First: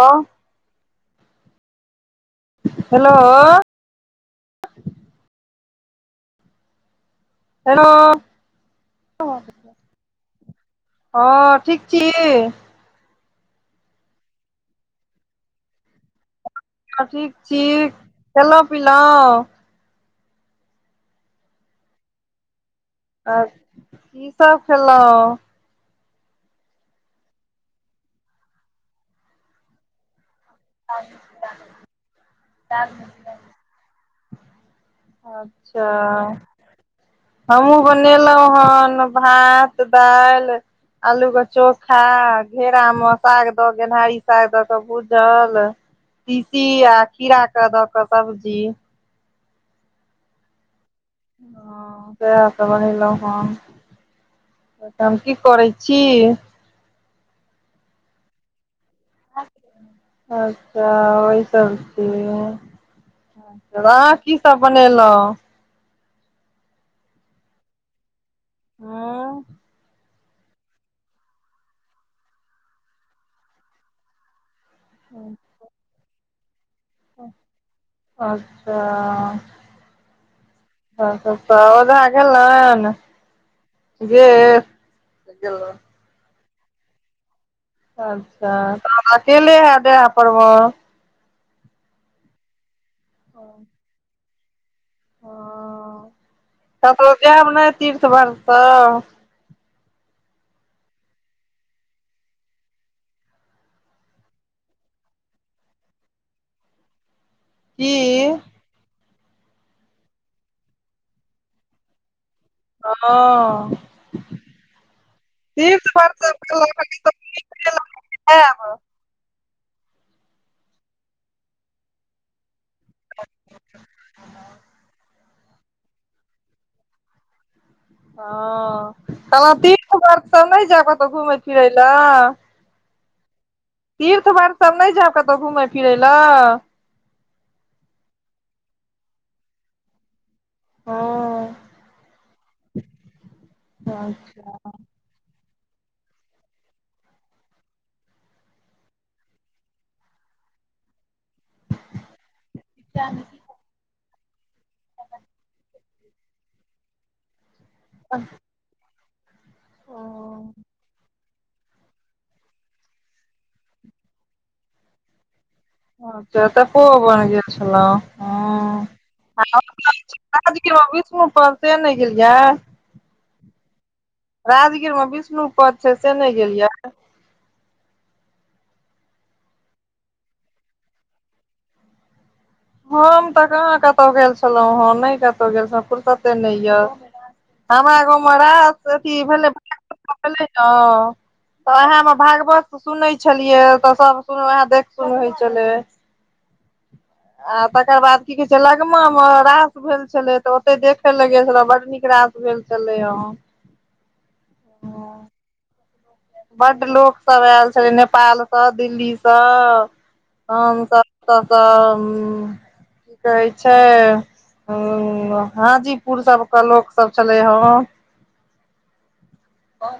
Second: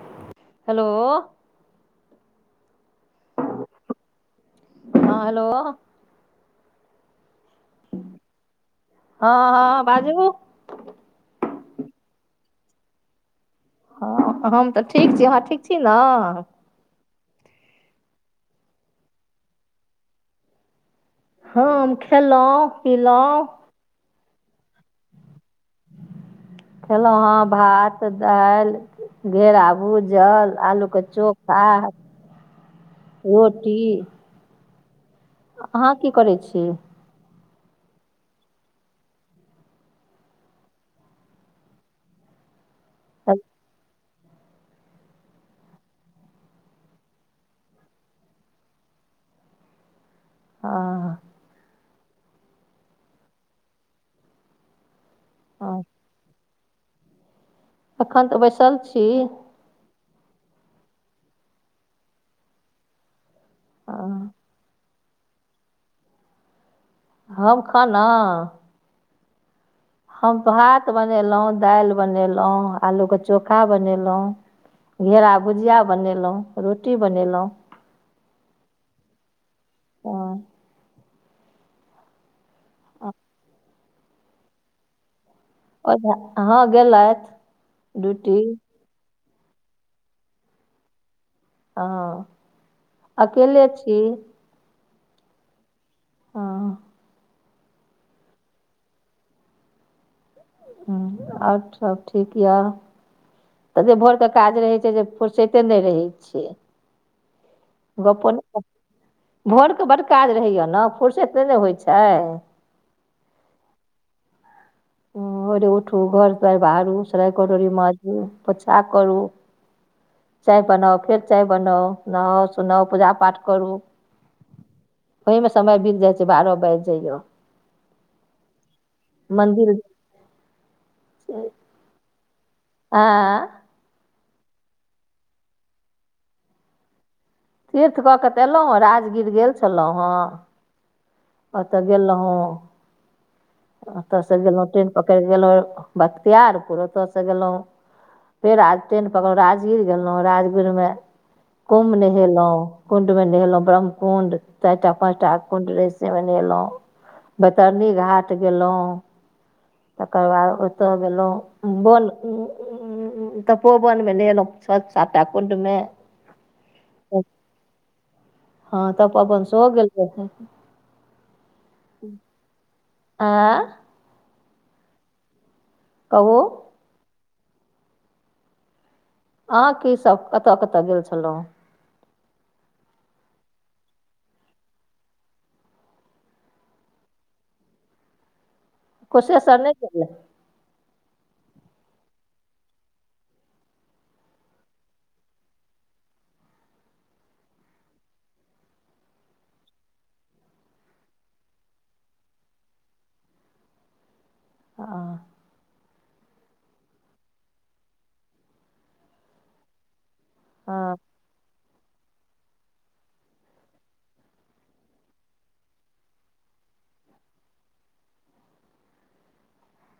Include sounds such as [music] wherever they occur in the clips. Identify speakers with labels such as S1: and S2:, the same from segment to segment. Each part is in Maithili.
S1: हँ
S2: हेलो
S1: हेलो
S2: हँ हेलो
S1: हेलो
S2: हँ हँ बाजू
S1: हँ ठीक छी
S2: हँ हम तऽ ठीक छी अहाॅं ठीक छी नऽ।
S1: हँ ठीक छी खेलौं पिलौं।
S2: हँ हम खेलौं पिलौं।
S1: आर की सब खेलौं।
S2: खेलौं हँ भात दालि घेरा भुजल। आलू के चोखा, रोटी।
S1: अच्छा।
S2: अहाँ की करै छी
S1: हमहुँ बनेलौ हन भात, दालि। आलू के चोखा घेरा मे साग दऽ गेनहारी साग दऽ कऽ भूजल। लऽ तीशी आ खीरा के दऽ कऽ सब्जी।
S2: हाँ।
S1: हाँ सेह तऽ बनेलौ हन तहन की करै
S2: हँ
S1: छी।
S2: अखन तऽ बैसल छी।
S1: अच्छा बैसल छियै। अहाँ
S2: हँ
S1: की सब बनेलौं।
S2: हम खाना
S1: हाँ।
S2: हम भात बनेलौं, दालि बनेलौं, आलू के चोखा बनेलौं। घेरा भुजिया बनेलौं, रोटी बनेलौं।
S1: अच्छा
S2: हँ
S1: तहन तऽ ओझा गेलनि गेल गेलनि।
S2: ओझा हाँ गेलथि। ड्यूटी
S1: अच्छा तहन अकेले हैब डेरा पर म।
S2: हाँ अकेले छी। हँ
S1: कतौ जैब नय तीर्थ भर तऽ।
S2: हूँ आओर सब ठीक ये। तते भोरके काज रहै छै जे फुर्सैते नय रहै छै।
S1: की
S2: गप्पो नय भोरके बड्ड काज रहैये न फुुरसत नय न होइ छै।
S1: हँ-
S2: भोरे
S1: तीर्थ
S2: उठू
S1: वर्थ सब
S2: घर तर
S1: कहलहुँ
S2: बहारू सराय कटोरी मांजू पोछा करू। चाय बनाउ फेर चाय बनाउ नहाउ सुनाउ पूजा पाठ करू। ओहि मे समय बीत जाय छै बारह बाजि जाइ य।
S1: हाँ कहलौं
S2: मन्दिर जाइ
S1: तीर्थव्रत सब नय जैब कतौ घूमय फिरय लऽ।
S2: आँय
S1: तीर्थ व्रत सब नय जैब कतौ घूमय फिरय लऽ।
S2: तीर्थ कऽ कऽ तऽ एलौं हँ राजगीर गेल छलौं हँ।
S1: हँ
S2: ओतऽ गेल रहौं। ओतयसँ गेलौं ट्रेन पकड़ि कऽ गेलौं बख्तियारपुर ओतयसे गेलौं फेर आज ट्रेन पकड़ि राजगीर गेलौं राजगीर मे कुंभ नहेलौं कुंड मे नहेलौं ब्रह्म कुंड चारटा, पांचटा कुंड रहे से मे नहेलौ बेतरनी घाट गेलौ तेकर बाद ओतेय गेलौ बन तपोवन मे नहेलौ छह, सातटा कुंड मे
S1: अच्छा तपोबन गेल छलौ
S2: हँ तपोवन
S1: हा
S2: सेहो गेल रहौँ
S1: कीयो विष्णू पदे ने गेलया।
S2: आ
S1: राजगीर मे विष्णु पद छै से ने
S2: कहू
S1: गेलया।
S2: अहाँ कि सभ कतय-कतय गेल छलौ।
S1: हम तऽ कहाँ कतो गेल छलौं, हा ने कतो गेल छौ फुुरसते ने या। हमरा गाव मे रास कि भेलै
S2: कुशेश्वर नहि गेलियै
S1: देखले छौ। उहा मे भागवत सुनै छलियै तऽ सभ सु वएह देख सुन होइ छलै। आ तकर बाद कि कहे छै लगमा मे रास भेल छले तऽ ओते देखे लगे छलै बड़ नीक रास भेलल तलय।
S2: अ ह
S1: बड़ लोक सभ आयल छलै। नेपालसँ, दिल्लीसँ
S2: हँ
S1: हमसभ तऽ कि कहै छै। ह हाजीपुर सभके लोक सभ छलै ह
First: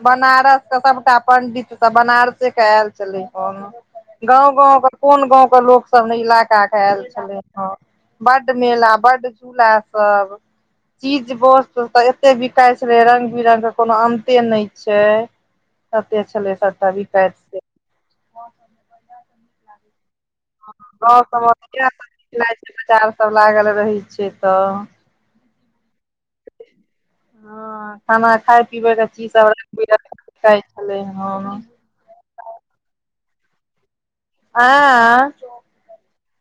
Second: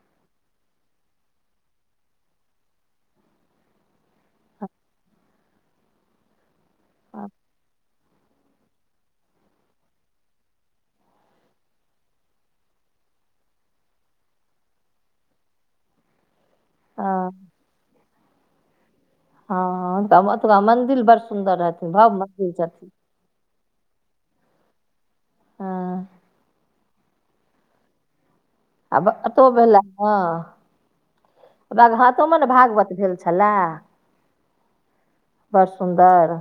S1: बनारसके सभटा पंडित सभ बनारसे के आयल छलै हन गाव गाव के कोन गाव के लोक सभ ने इलाका के आयल
S2: हँ
S1: छलैह बड़ मेला, बड़ झूला सभ चीज वस्त तऽ एते बिकाइत रहे रंग-बिरंग के कोनो अ ते नहि छै। कते छलै सस्ता
S2: हँ
S1: बिकायत स
S2: हँ तऽ तका मंन्दिर बड़
S1: गाँव
S2: सुन्दर हथिन, भव मन्दिर छथिन
S1: सभ लागल रहै छियै तऽ
S2: हँ
S1: हँ, खाना खाय पीबै
S2: आ
S1: के
S2: ब-
S1: चीज सभ
S2: अतो भेला
S1: रंग-बिरंग के
S2: हँ
S1: बिकाय छलय, हा
S2: तोमे ने भागवत भेल छलए।
S1: आ
S2: बड़ सुन्दर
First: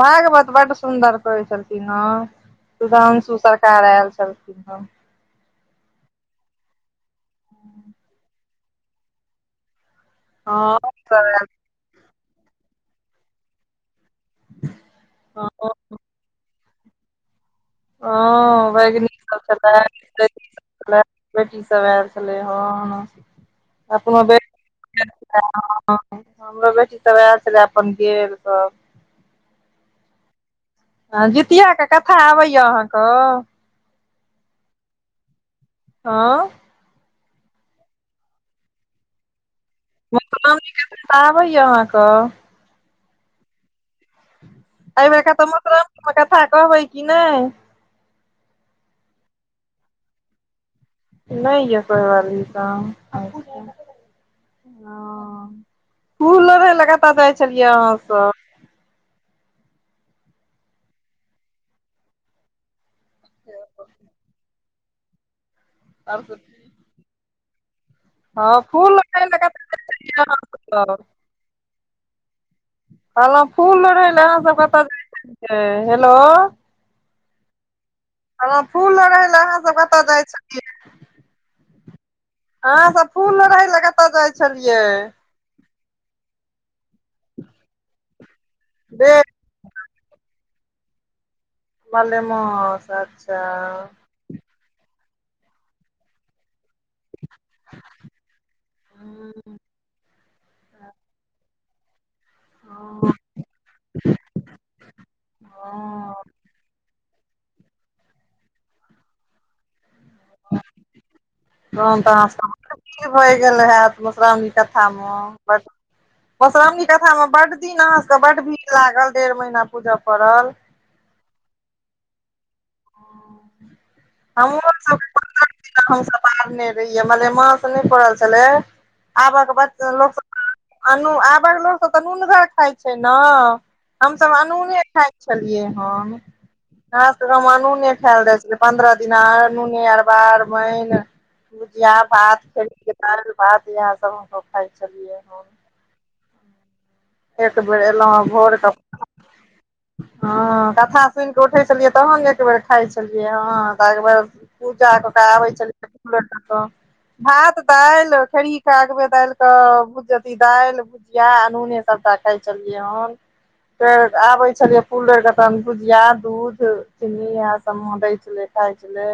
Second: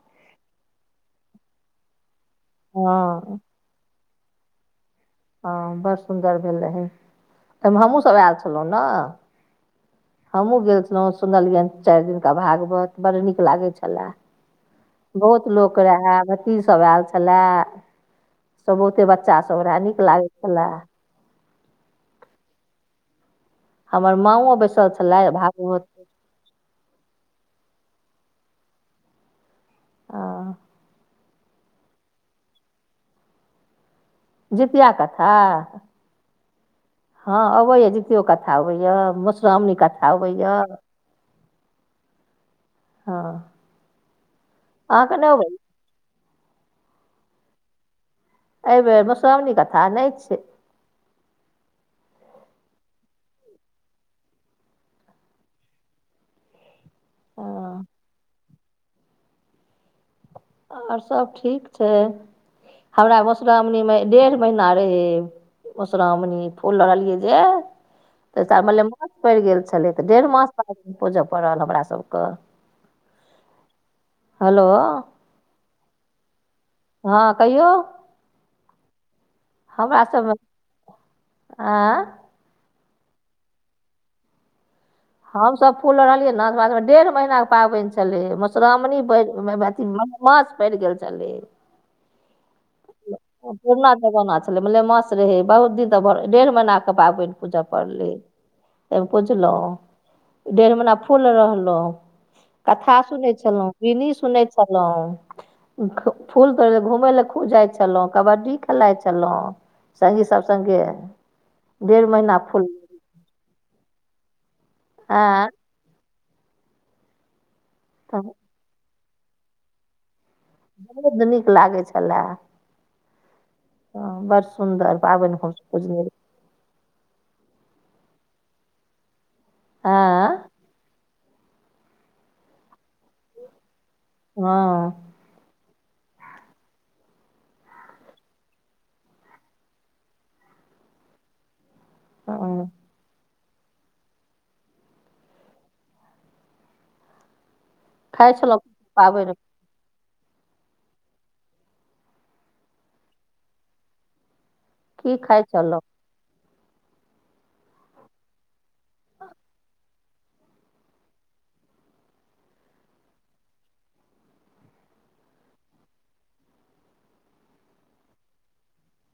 S1: भागवत बड़ सुदर कहे छलखिन ह। सुधांशु
S2: हँ
S1: स कार आयल सभ
S2: हँ बड़ सुन्दर भेल रहै। एहिमे हमहूँसभ आयल छलहुँ ने
S1: हँ
S2: हमहूँ गेल छलहुँ,
S1: सब आयल
S2: सुनलियनि चारि दिनका भागवत। बड़ नीक लागै छलए। बहुत
S1: हँ
S2: लोक रहे, भतीज सभ आयल छलए
S1: ह
S2: सब
S1: बैग
S2: बहुते बच्चासभ रहए नीक
S1: छल।
S2: लागै छलए
S1: बेटी सभ आयल छलै हे
S2: हमर
S1: अपनो बे
S2: माँओ बैसल छलथि भागवत
S1: हमरो बेटी तऽ वएह छले। अपन गेल त
S2: ह
S1: आ जीतिआ के कथा आबैएा अहाँकेँ
S2: जितिया कथा
S1: हा
S2: ह अबेया जितियो कथा अबेया, मधुश्रावणी कथा
S1: मे
S2: अबैया
S1: नीक तऽ आबैया अहाँकेँ
S2: ह
S1: एहि बेर कऽ तऽ मौश्रामणी मे कथा कहबै कि नहि
S2: एहि बेर मधुश्रावणी कथा नहि छै
S1: नहि या कोइ वाली त हा फूल लोड़ी जाइ छलियै
S2: हँ
S1: अहाँ सभ
S2: आओर सभ ठीक छै। हमरा मधुश्रावणीमे डेढ़ महीना रहै मधुश्रावणी फुल लोड़ी जे
S1: हँ
S2: तऽहिसँ
S1: फूल
S2: मलेमास
S1: लोढ़य लए
S2: पड़ि गेल
S1: कतऽ जाइ
S2: छलै तऽ
S1: छलियै
S2: डेढ़
S1: अहाँ
S2: मास त
S1: सब
S2: पूजय पड़ल हमराासभ केँ
S1: कहलहुँ फूल लोडी लऽ अहाँ सभ कतय जा छलिये हेलो
S2: हँ कहियो।
S1: ह फूल लोड़ि लए अहाँ सभ कतय जाइ छलिये
S2: अ
S1: अहाँ सभ फूल न रहै लए कतऽ जाइ छलियै
S2: हम सभ फूल रहलियै न हमा सभ के डेढ़ महीनाके पाबनि छलै। मुश्रावणी
S1: बे
S2: अथ मास पड़ि गेल छलै।
S1: मलेमास अच्छा।
S2: पुरना जमाना छले मलेमास रहै बहुत दिन तऽर डेढ़ महीनााक के पाबनि पूजा पढ़लि। एब
S1: हँ
S2: बुझलों डेढ़ महिना फूल रहलो कथा
S1: हँ
S2: सुनै छलो बिनी सुन छलो फूल त घूमय लए खू जाइ छलहुं कबड्डी खेलााय छलहुं सङ्गी सभ संगे
S1: रन तऽ अहाँ क भए गेल हैत मधुश्रावणी कथा में
S2: आँय
S1: बड़ मधुश्रावणी कथा मे बड दिन अहाँ सभके
S2: तऽ
S1: बड्ड भीड़ लागल डेढ़ महीना पूजय पड़ल
S2: बहुत नीक लागै छले। हा बड़ सुन्दर पाबन
S1: पारने रही मालेमास नहि पड़ल छलै आबक बच्च लोग त
S2: आँ
S1: अनु आबक लोकसभ तऽ नूनगर खाइ छै। ने हम सभ अनूने
S2: हँ
S1: खाइ छलियै हन हाँ त हम अनूने खायल खाइ छलिये पन्द्रह दिना अनूने अरबार आर्बन भुजिया भात
S2: ह
S1: खरीद के दाल भात यही सभ हम खााय छलियै हन एक बेर अयलहुँ हे
S2: खाइ छलहुँ
S1: भोरके
S2: पाबनि
S1: हँ कथा सुनि कऽ उठै छलियै तहन ने एकबेर खाइ छलियै हँ तऽ एकबेर पूजा
S2: की खाइ
S1: होइ
S2: छलहुँ
S1: छल भात दालि खेरेगबे दालिक के भुजजती दालि जिया अनूने सभ रखै छलियै हन फेर आबे छलियै फूल लर के तहन भुजिया दूध चीनी इह सभ दै छले खााय छले।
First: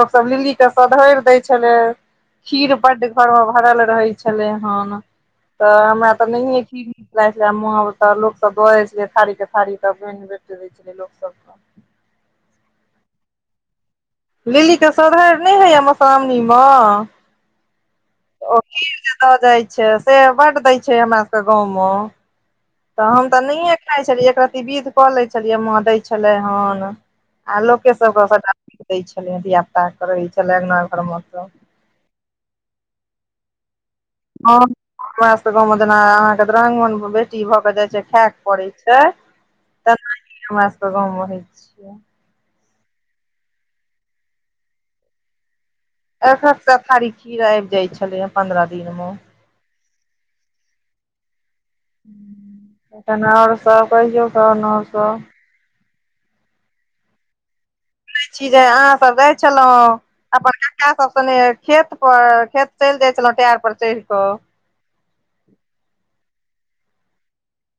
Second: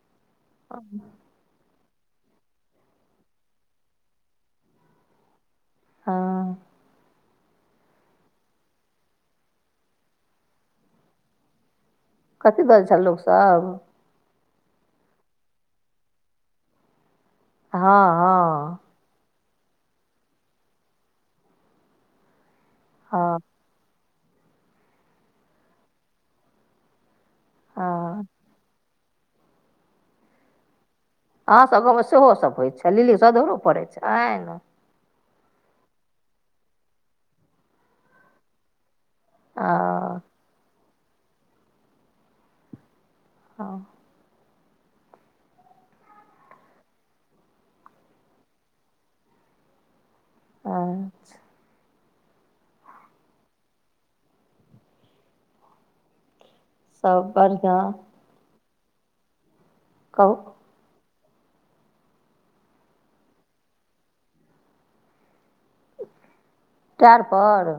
S1: लोक सभ लिलली के सधइर द छले खीर बड्ड घोर में भरल रहै छलै हन तऽ हमरा तऽ
S2: हँ
S1: नहिए खी छल लोक सब द दै छलै थारी के थारी तऽ ब बेट दै छलै लोक सभ के [unintelligible]
S2: कथी बैज छल लोक सभ
S1: लिली के सधार नहि होय मुश्रावणी में
S2: हा
S1: ओ खीर जे दऽ दै छै। से बड दै छै। हमरा सभ के गाँव में तऽ हम
S2: हँ
S1: तऽ नहिए खाइ छलियै एकरत्ती विधि कऽ लै छलियै माँ दै छलै हन आ लोक के
S2: हँ
S1: सभके सभटा दय छले धिया पुता कर रहे छले अङ्गना घोर में
S2: हम सभ गाँव मे सेहो सभ होइ छै। लिली सधरो पड़ै छै।
S1: हँ हमरासके गाँव में जेना अहाँके दरंगमन बेटी भऽ कऽ जाइत छै। खायके पड़ैत छै।
S2: हँ
S1: [unintelligible] हमरा सबके गाँवमेहै छियै
S2: हँ
S1: एक एक ता थारी खीर आइब जाय छलै हे पंन्द्रह दिन मे
S2: अच्छा
S1: तहन आओर सब रहियौ तहन आओर सब
S2: सब बढ़िआँ
S1: चीजे अहाँ सब गैल छलहुँ
S2: कहू
S1: अपन का ा सब सनि खेत पर खेत चैल जाइ छलहुं टायर पर चैढ़ कऽ
S2: टेएर पर?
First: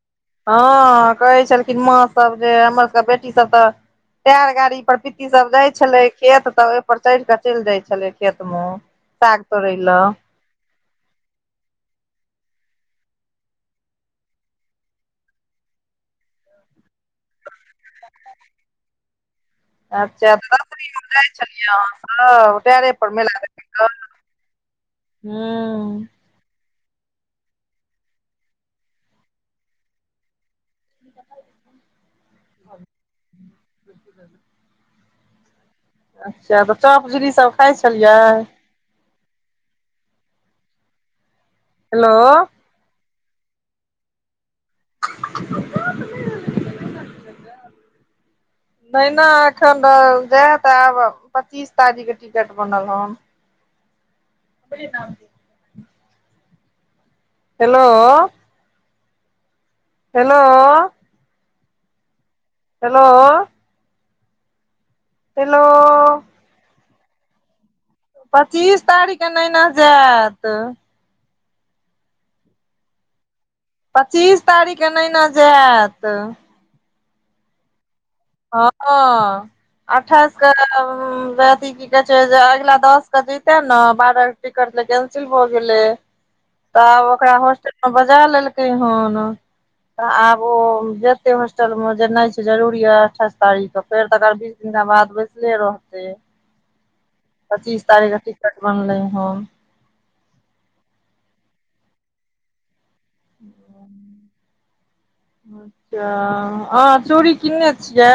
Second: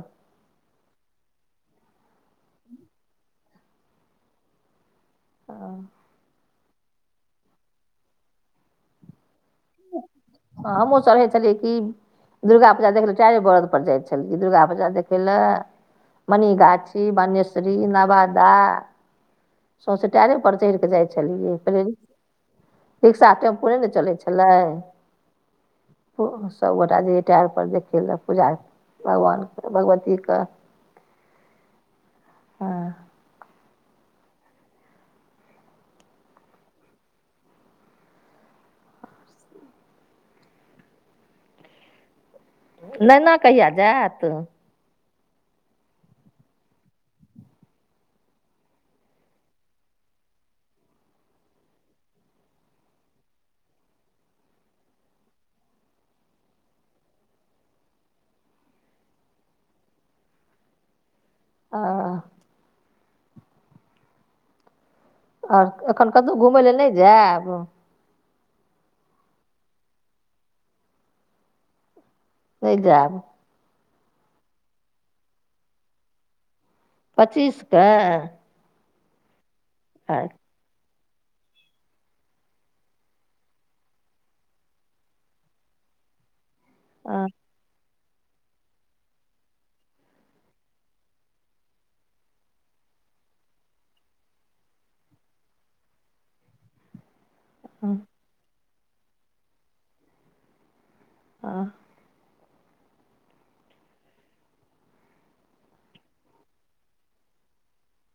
S1: हँ कहै छलखिन माँ सब जे हमर सब बेटी सब तऽ टेएर गाड़ी पर पीती सब जाइ छलै खेत तऽ पर चैढ़ कऽ चैल जाय छलै खेत मे, साग तोड़ै लऽ
S2: त हमहु सब रहै छलियै की दुर्गा पूजा देखै लए टेरे बरद पर जाय छलियै दुर्गा पूजा देखय लए मनिगाछी, बनेशरी, नवादा सौँसे
S1: अच्छा
S2: टायरे
S1: तऽ
S2: पर चढ़ि कऽ
S1: रातिमे जाइ छलियै
S2: पहिले
S1: अहाँ सब टायरे पर
S2: रिक्शा
S1: मेला देखै
S2: टेम्पू नहि ने
S1: लऽ
S2: चलै
S1: हुॅं
S2: सबगोटा जे टाइरपर देखै लए पूजा भगवानके, भगवतीके हँ
S1: [inaudible] अच्छा तऽ चॉप झिल्ली सब खाइ छलियै हेलो
S2: नैना कहिया जेएत
S1: [inaudible] तहिना अखन जाय त आब पच्चीस तारीख के टिकट बनल हन [inaudible] हेलो हेलो
S2: आ आ
S1: हेलो
S2: आर एखन
S1: हेलो
S2: कतौ घुमय लए नै जेएब
S1: पच्चीस तारीखके नैना जेएत
S2: नै जैत
S1: पच्चीस तारीखके नैना जेएत
S2: पच्चीस कऽ
S1: हँ अठाइश क [unintelligible] अथी की कहै छै जे अगिला दस के जते ने बारह टिकट त कैंसिल भ गेलै त आब ओकरा होस्टल ओ बजा लेलकै हन तऽ आब ओ जेतै होस्टल मे जेनाइ छै जरूरी यऽ अठाइस तारीख के फेर तऽ तकर बीस दिनका बाद बैसले रहतै पच्चीस तारीखके टिकट बनलै हन
S2: आ
S1: [inaudible] अच्छा अहाँ चूड़ी किनने छियै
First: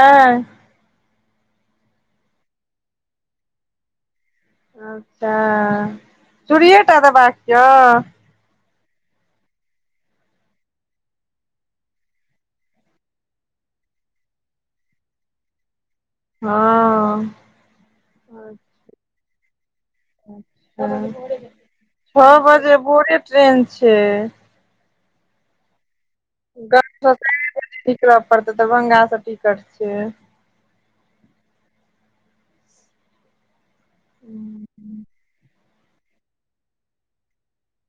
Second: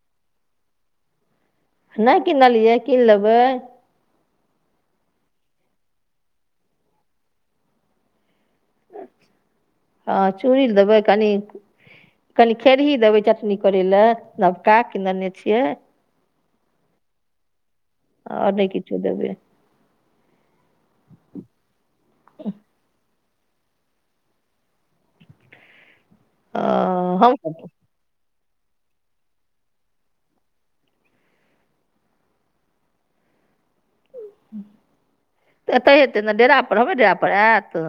S2: नै कीनलियै कीन लेबै
S1: अच्छा चूड़िये टा देबाक य
S2: हँ चूड़ी लऽ देबै कनी कनी खैरही देबै चटनी करे ले नबका किनने छियै
S1: हँ
S2: आओर नय किछो देबै।
S1: हंँ छौ बजे भोरे ट्रेन छै। कनी
S2: हम
S1: सबेरे बुझही निकल पड़तै दरभंगा से टिकट छै। [inaudible]
S2: तऽ एतैऽ हेतै ने डेरापर हमरे डेरा पर आयत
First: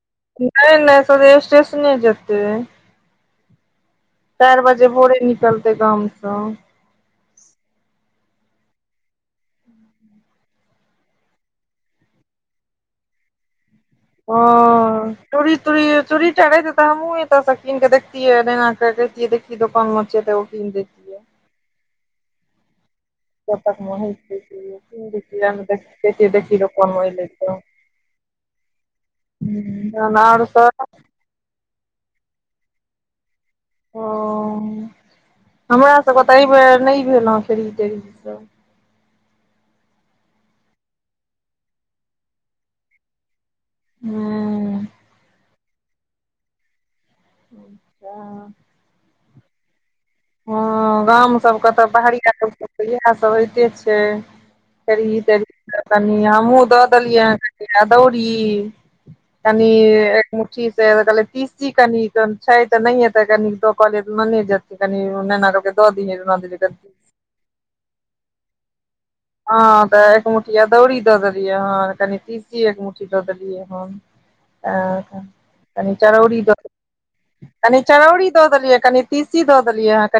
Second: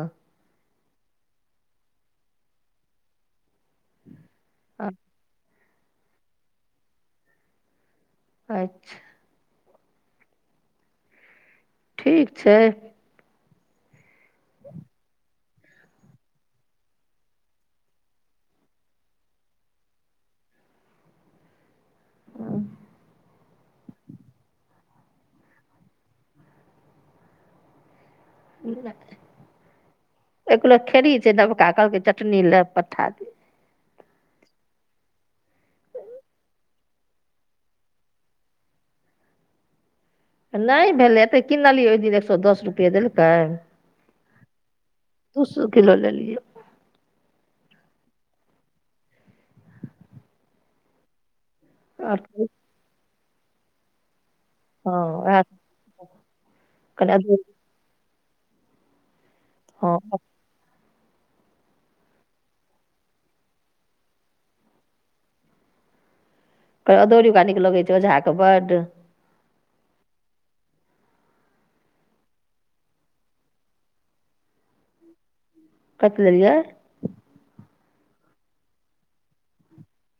S1: नय नय सोझे स्टेशने जेतै चारि बजे भोरे निकलतै गामसँ।
S2: अच्छा ठीक छै
S1: हंँ चूड़ी तूड़ी चूड़ी टा रहितै तऽ हमहुँ एतऽ सँ कीनक देखतियै नेहा के कहितियै देख की दोकान मे छियै तऽ एगो किन देति [unintelligible] [unintelligible] कहितियै देखहि ग कोनो एलै तऽ हुँ तहन आओर सब
S2: से नबका कहलकै चटनी ले पठा देब।
S1: ओ हमरा सबके तऽ एहि बेेर नय भेल हँ खेरही तेरही सब
S2: नय भेलैये एतेक किनलियै ओहि दिन एक सौ दस रुपैए देलकै
S1: हँ
S2: उसु किलो लेलियै
S1: अच्छा हँ गाम सभके तऽ बहरिया
S2: हँ
S1: सभके तऽ इएह सभ होइते छै खेरही
S2: उएह
S1: तेरही तऽ कनी हमहूँ दऽ
S2: कनि
S1: देलियै हेँ
S2: अदौरी,
S1: कनी अदौड़ी तनी
S2: हँ
S1: ए मुठी से कहलियै तीसी कनी तहन छै तऽ नहिये तऽ कनिको कहलियै लने जेतै। कनी ओ [unintelligible]
S2: फेर अदौडि ओका नीक लगै छै ओझाके बड्ड
S1: हँ तऽ एक मुट्ठी अदौडि दऽ देलियै हन कनी तीसी एक मुठ्ठी दऽ देलियै हन आ [inaudible] कनी
S2: कथी
S1: चरौडी दऽ
S2: लेलियै
S1: देलियै हन कनी चरौरी दऽ देलियै कनी तीसी दऽ देलियै हन कनी